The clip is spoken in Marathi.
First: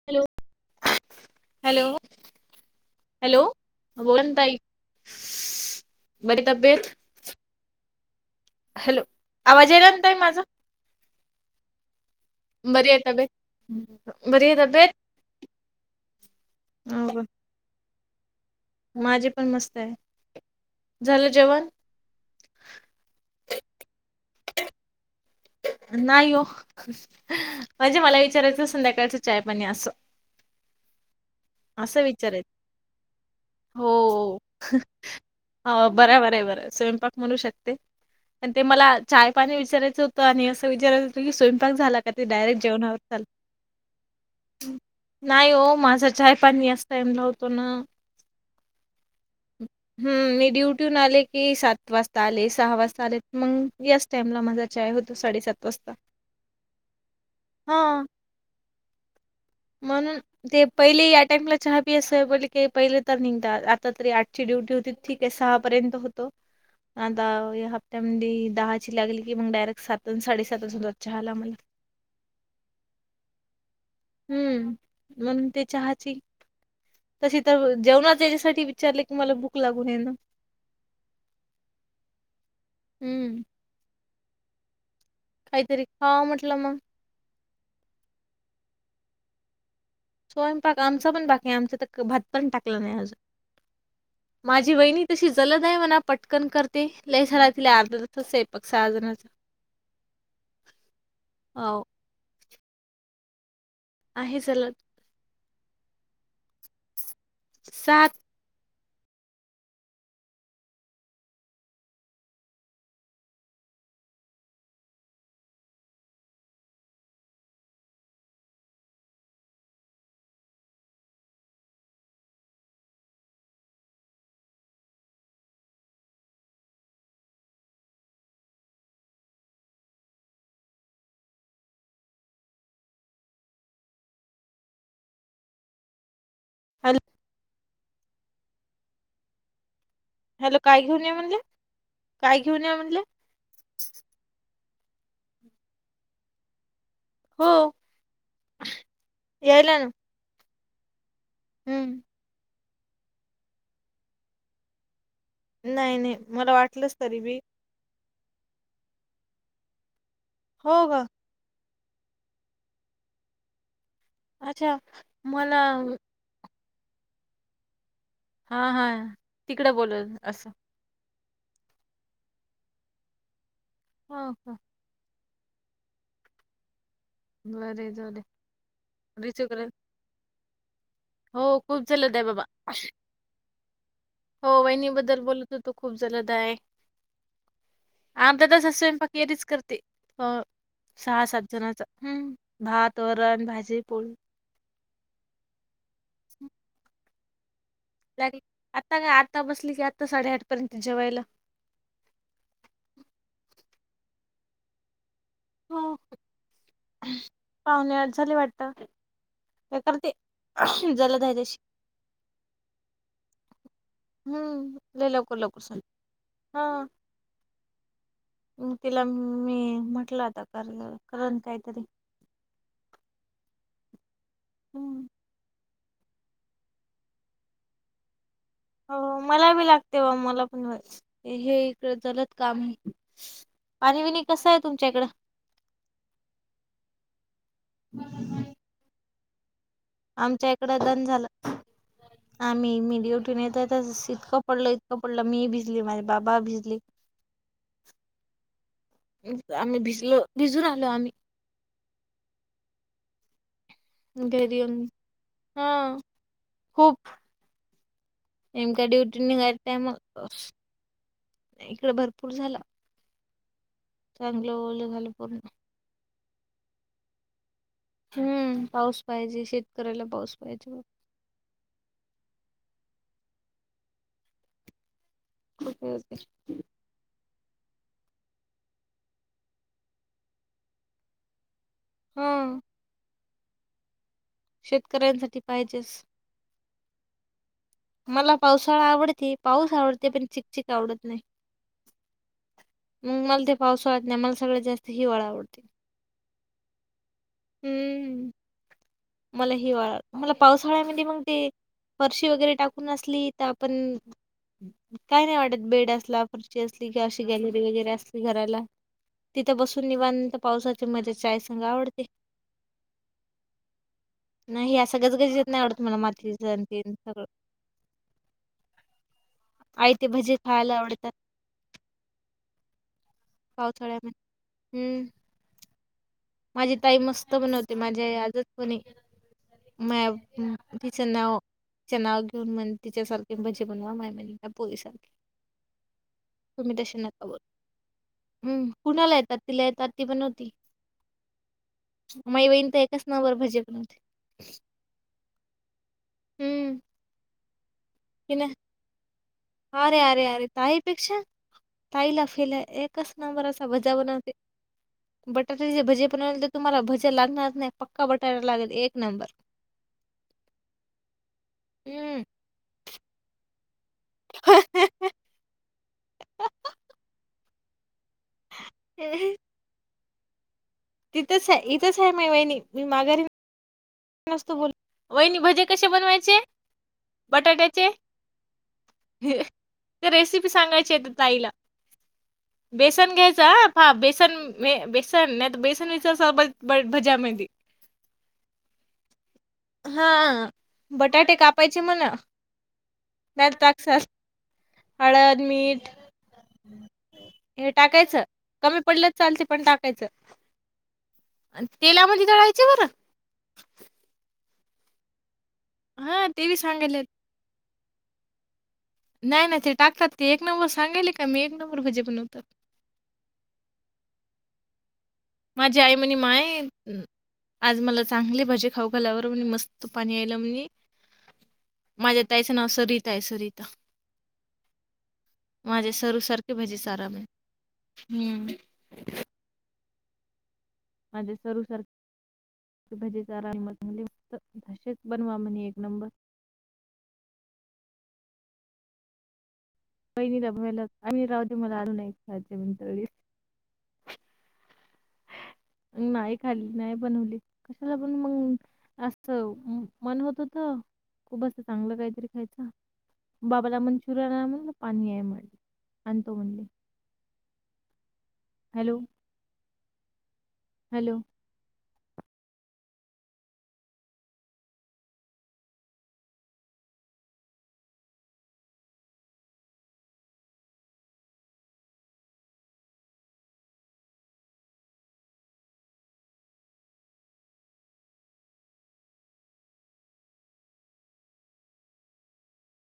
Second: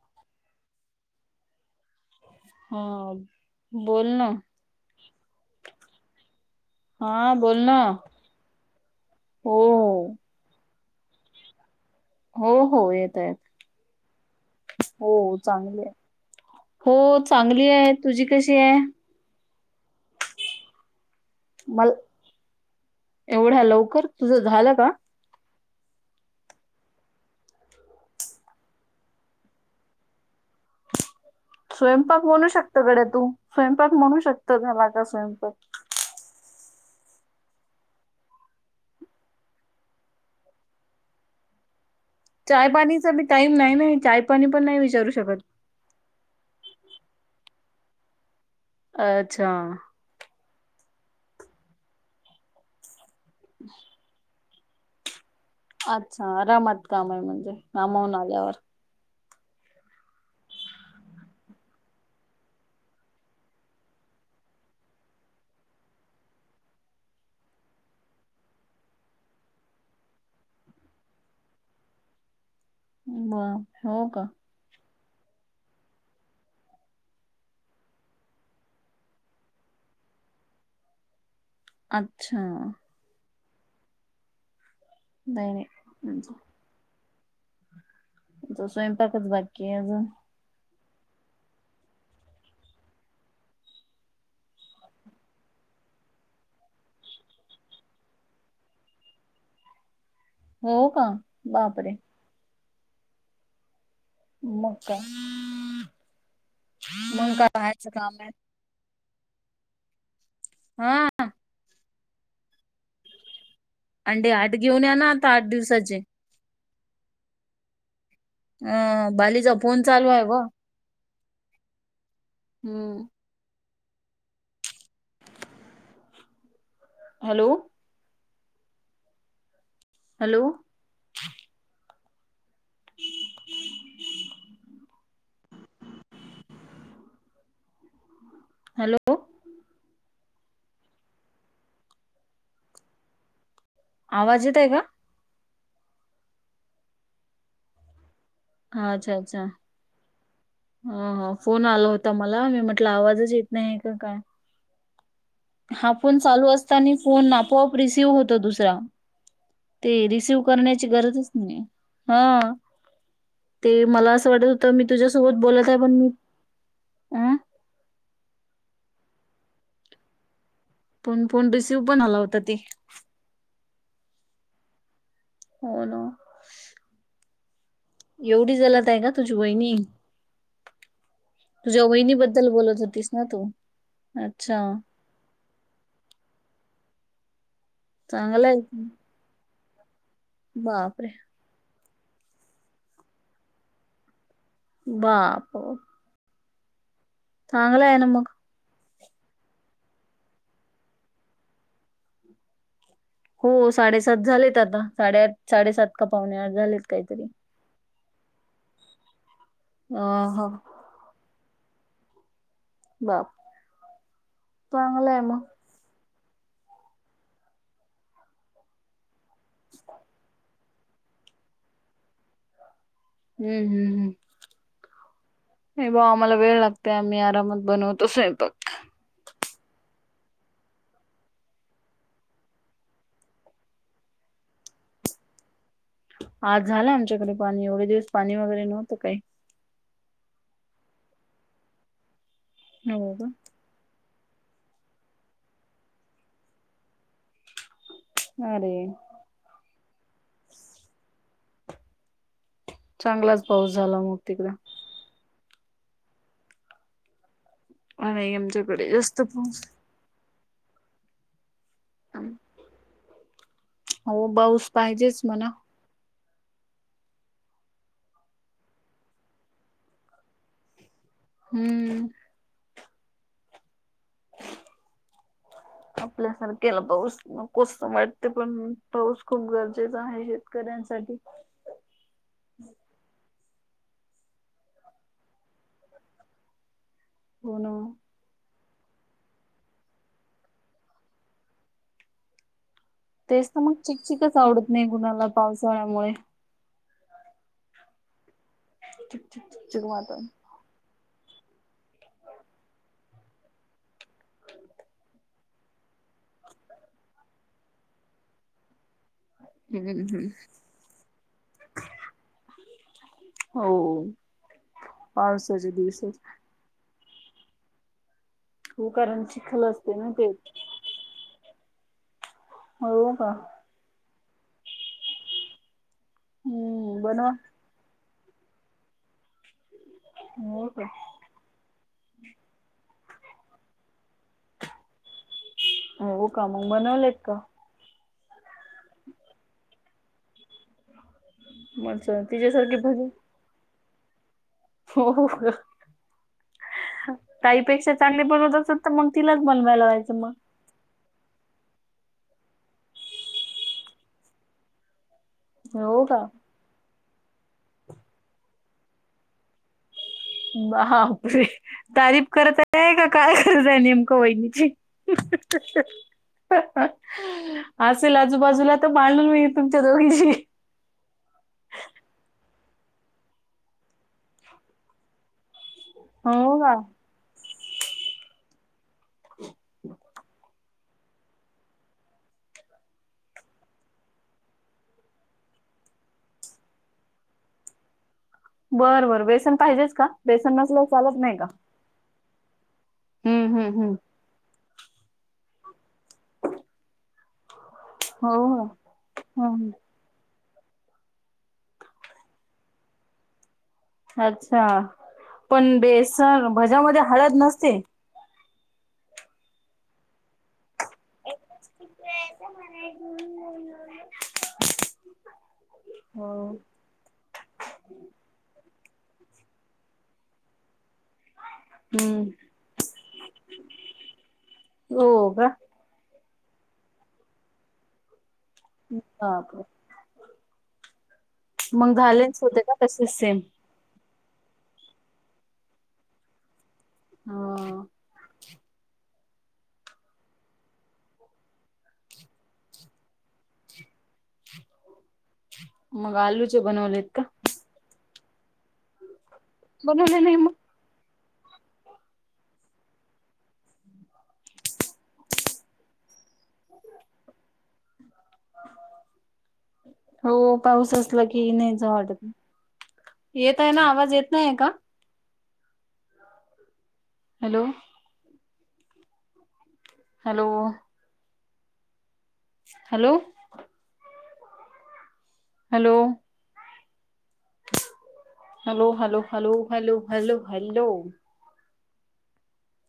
Hello hello. हा हॅलो. बोल ना बरी तब्येत. हा बोल न. हॅलो आवाज यलांत आहे माझं. हो हो बरी आहे येत तब्येत येत बरी आहे तब्येत हो चांगले आहे. हो चांगली आहे तुझी कशी आहे. माझे पण मस्त आहे झालं जेव्हा. मला एवढ्या लवकर तुझं झालं का. नाही हो म्हणजे मला विचारायचं संध्याकाळचं चाय पाणी असं अस स्वयंपाक विचार म्हणू शकत गड्या तू हो स्वयंपाक म्हणू शकत झाला का स्वयंपाक बर बर आहे बर स्वयं. पक म्हणू शकते. आणि ते मला चाय पाणी विचारायचं होतं आणि असं विचारायच होतं की स्वयंपाक झाला का? ते डायरेक्ट चाय जेवणल पाणीचा बी टाईम नाही ना चाय पाणी पण नाही विचारू शकत नाही हो माझ चाय पाणी असतयम लावतो ना अच्छा हम मी ड्युटीहून आले की सात वाजता आले सहा वाजता आले मग याच टाईमला माझा. चचाय होतो साडेसात अच्छा रमत काम आहे म्हणजे हां, नामवून आल्यावर. म्हणून, ते पहिले अटँकला चहा पी असं ब क पहिले तर निघतात आता तरी आठची ड्युटी होती. ठीक आहे सहापर्यंत होतो. आता या हप्त्यामध्ये दहाची लागली की मग डायरेक्ट सात साडे सातच होतात मग चहालामला. म हो का. हम्म म्हणून ते चहाची तसे तर जेवणाात याच्यासाठी विचारले की मला बुक लागून ये ना. [unintelligible] अच्छा. हम्म. नाही नाही काहीतरी खावा म्हटलं मग. तस पकस बकी. स्वयंपाक आमचा पण बाकी आहे आमचा तर भात पण टाकला नाही अजून. माझी वहिणी तशी जलद आहे म्हणा पटकन करते लय झाला तिला अर्ध ज आहे पक्ष सहाजण अ. हो का हो बापरे. आहे मग जलद काय मग का राहायचं काम सात आहे. हा. अंडे आठ घेऊन या ना आता आठ दिवसाचे. अ बालीचा फोन चालू आहे ग. हम्म. हॅलो. हॅलो. हम् हम्. अल. हॅलो. हॅलो काय घेऊन या म्हणलं काय घेऊन या म्हणलं. आवाज येत आहे का. हो हा अच्छा अच्छा यायला ना हा हा फोन आला हम्म होता मला मी म्हट म्हटलं आवाजच येत नाही का काय. हा नाही नाही फोन चालू मला असताना वाटलंच तरी फोन बी आपोआप रिसिव्ह होत दुसरा ते रिसिव हो करण्याची का गरज. हा ते मला. वाटत होत अच्छा मी तुझ्यासोबत मला बोलत आहे पण मी अं हा हा तिकडें बोलत अस. पण फोन रिसीव्ह पण आला होता ते. हो का. हो ना. बर. एवढी जलत आहे का तुझी वहिणी हो तुझ्या खूप वहिणी जलद आहे बाबा बद्दल बोलत होतीस. हो तू. हो अच्छा वहिणी बद्दल बोलतो तो खूप जलत आहे आमचा चांगला तसा आहे स्वयंपाक. रीच करते हो बापरे सहा सात. ह् भात वरण भाजी पोळी. बाप. चांगल आहे न. ला आता काय आता बसली की आता साडेआठ पर्यंत जेवायला. हो साडेसात झालेत आता साडेआठ साडेसात का पाहुणे आठ झालेत काहीतरी. पाहणे आठ झाले वाटत हे करते अं, हो [unintelligible] झालंत तशी. बा. हम्म लय लवकर लवकर स हा म तिला मी म्हटलं आता कर तर करण काहीतरी. हम् हम् हम्. [inaudible] नाही बा आम्हाला वेळ लागते आम्ही आरामात बनवतो सईपाक. हो मला बी लागते बा मला पण हे इकडे जलत काम आहे. पाणी बिणी कसं आहे तुमच्या इकडे. आज झालं आमच्याकडे पाणी एवढे दिवस पाणी वगैरे नव्हतं काही. आमच्या इकड दन झालं आम्ही मिबी हो का उठुन येतं होतो तस इतकं. पडलं इतकं पडलं मी भिजली माये बाबा भिजले. ह रे आमही भिजलो भिजून आलो आमही. चांगलाच. पाऊस झाला. मग तिकडं घरी हा खूप. नाही एम का आमच्याकडे ड्युटी जास्त निघायत पाऊस नाही मग. इकडे भरपूर झाला. हो चांगलं बाऊस ओलं झालं पाहिजेच पूर्ण म्हणा. हम्म पाऊस पाहिजे शेतकऱ्याला पाऊस पाहिजे. हम्म. खूप होते आपल्या स केला पाऊस नकोस वाटते पण पाऊस खूप गरजेचा आहे शेतकऱ्यांसाठी. हं शेतकऱ्यांसाठी पाहिजेचं. होणं. मला पावसाळा आवडते पाऊस आवडते पण चिकचक आवडत नाही. मला तेच ते तर मग पावसाळा आवडत नाही मला चिकचिकच सगळ्यात आवडत नाही जास्त हिवाळा कुणाला आवडते. पावसाळ्यामुळे हम्म चिकचिक मला चिकचिक हिवाळा वातावरण मला. पावसाळ्यामध्ये मग ते फरशी वगैरे टाकून असली तर आपण काही नाही वाटत बेड असला फरशी असली किंवा अशी गॅलरी वगैरे असली घराला तिथं बसून हम्म हम्म निवांत पावसाची मजा चायसंग आवडते. हो. नाही असं गजगजीत नाही पावसाच्या आवडत मला दिवसात मातीत आणि ते सगळं हो कारण चिखल असते आयते ना ते भजी खायला आवडतात हो का. पावसाळ्यात हम्म माझी ताई हम्म बनवा मस्त बनवते माझी [unintelligible] माया हो का तिचं नाव तिचं नाव घेऊन म्हणे तिच्यासारखे भजी बनवा माय म्हणे माझ्या पोरीसारखे हो का मग तुम्ही तसे बनवलेत नका बोलु का हम्म कुणाला येतात तिला येतात ती बनवते. मग माझी बहिण तिच्यासारखे तर एकच भजे नंबर भजी बनवते. हो हो हं, ताईपेक्षा चांगले तिने बनवत असल तर मग तिलाच बनव अरे अरे अरे ताईपेक्षा ताई फेल आहे एकच नंबर असा भजा बणवते. बटाट्याचे हो भजे का बनवले तर तुम्हाला भजा लागणार नाही पक्का बटाटा लागेल एक नंबर. बापरे हं. तारीफ करत आहे की काय करत आहे नेम ओ एम जी असेल आजूबाजूला ह भांडन होईल तुमच्या दोघींशी तिथंच आहे इथंच आहे माय वहिणी मी माघारी मस्त बोल वहिनी भजी कसे बनवायचे हो का बटाट्याचे? रेसिपी सांगायची आहेे त्या ताईला. बेसन घ्यायच हा पहा बेसन मग बेसन नाहीत बेसन [unintelligible] बरं बर बेसन पाहिजेच कां बेसन नसलं तर चालतं नाही का ची म्हणा हम्म नाहीतर हम्म हम्म टकसाल हळद, मीठ हे टाकायचं हो का कमी पडलं तर चालते पण हम्म. टाकायचं. आणि तेलामध्ये तळायचे बर. अच्छा पण हा बेसन ते बी भज्यामध्ये सांगायले हळद नसते. नाही नाही ते टाकतात ते एक नंबर सांगायले का मी एक नंबर भजे बनवतात माझी आई म्हने हो माय आज मला चांगली भजी खाऊ घाला बर म्हणे मस्त पाणी आयलं म्हणी माझ्या हम्म. ताईचं नाव सरिता आहे सरिता हो का माझ्या सरू सारखे भजी सारा म्हणे हम्म हा [unintelligible] माझ्या मग झालेच होते का सरूसारखे तसेच भजी सेम चारा [unintelligible] अशीच बनवा म्हणे एक नंबर हा. वहिणीला [unintelligible] मग नाही आलूचे खाल्ले नाही बनवलेत का बनवली कशाला पण मग अस बनवले मन नाही होत मग होत खूप असं चांगलं काहीतरी खायचं बाबाला मंचुरियन आना म्हटल पाणी आहे म्हणे आणतो म्हणले हॅलो. हो पाऊस हॅलो असला की येई नाहीचं वाटत येत आहे ना आवाज येत नाहीय का? Hello. Hello. Hello. Hello. Hello hello hello hello hello hello.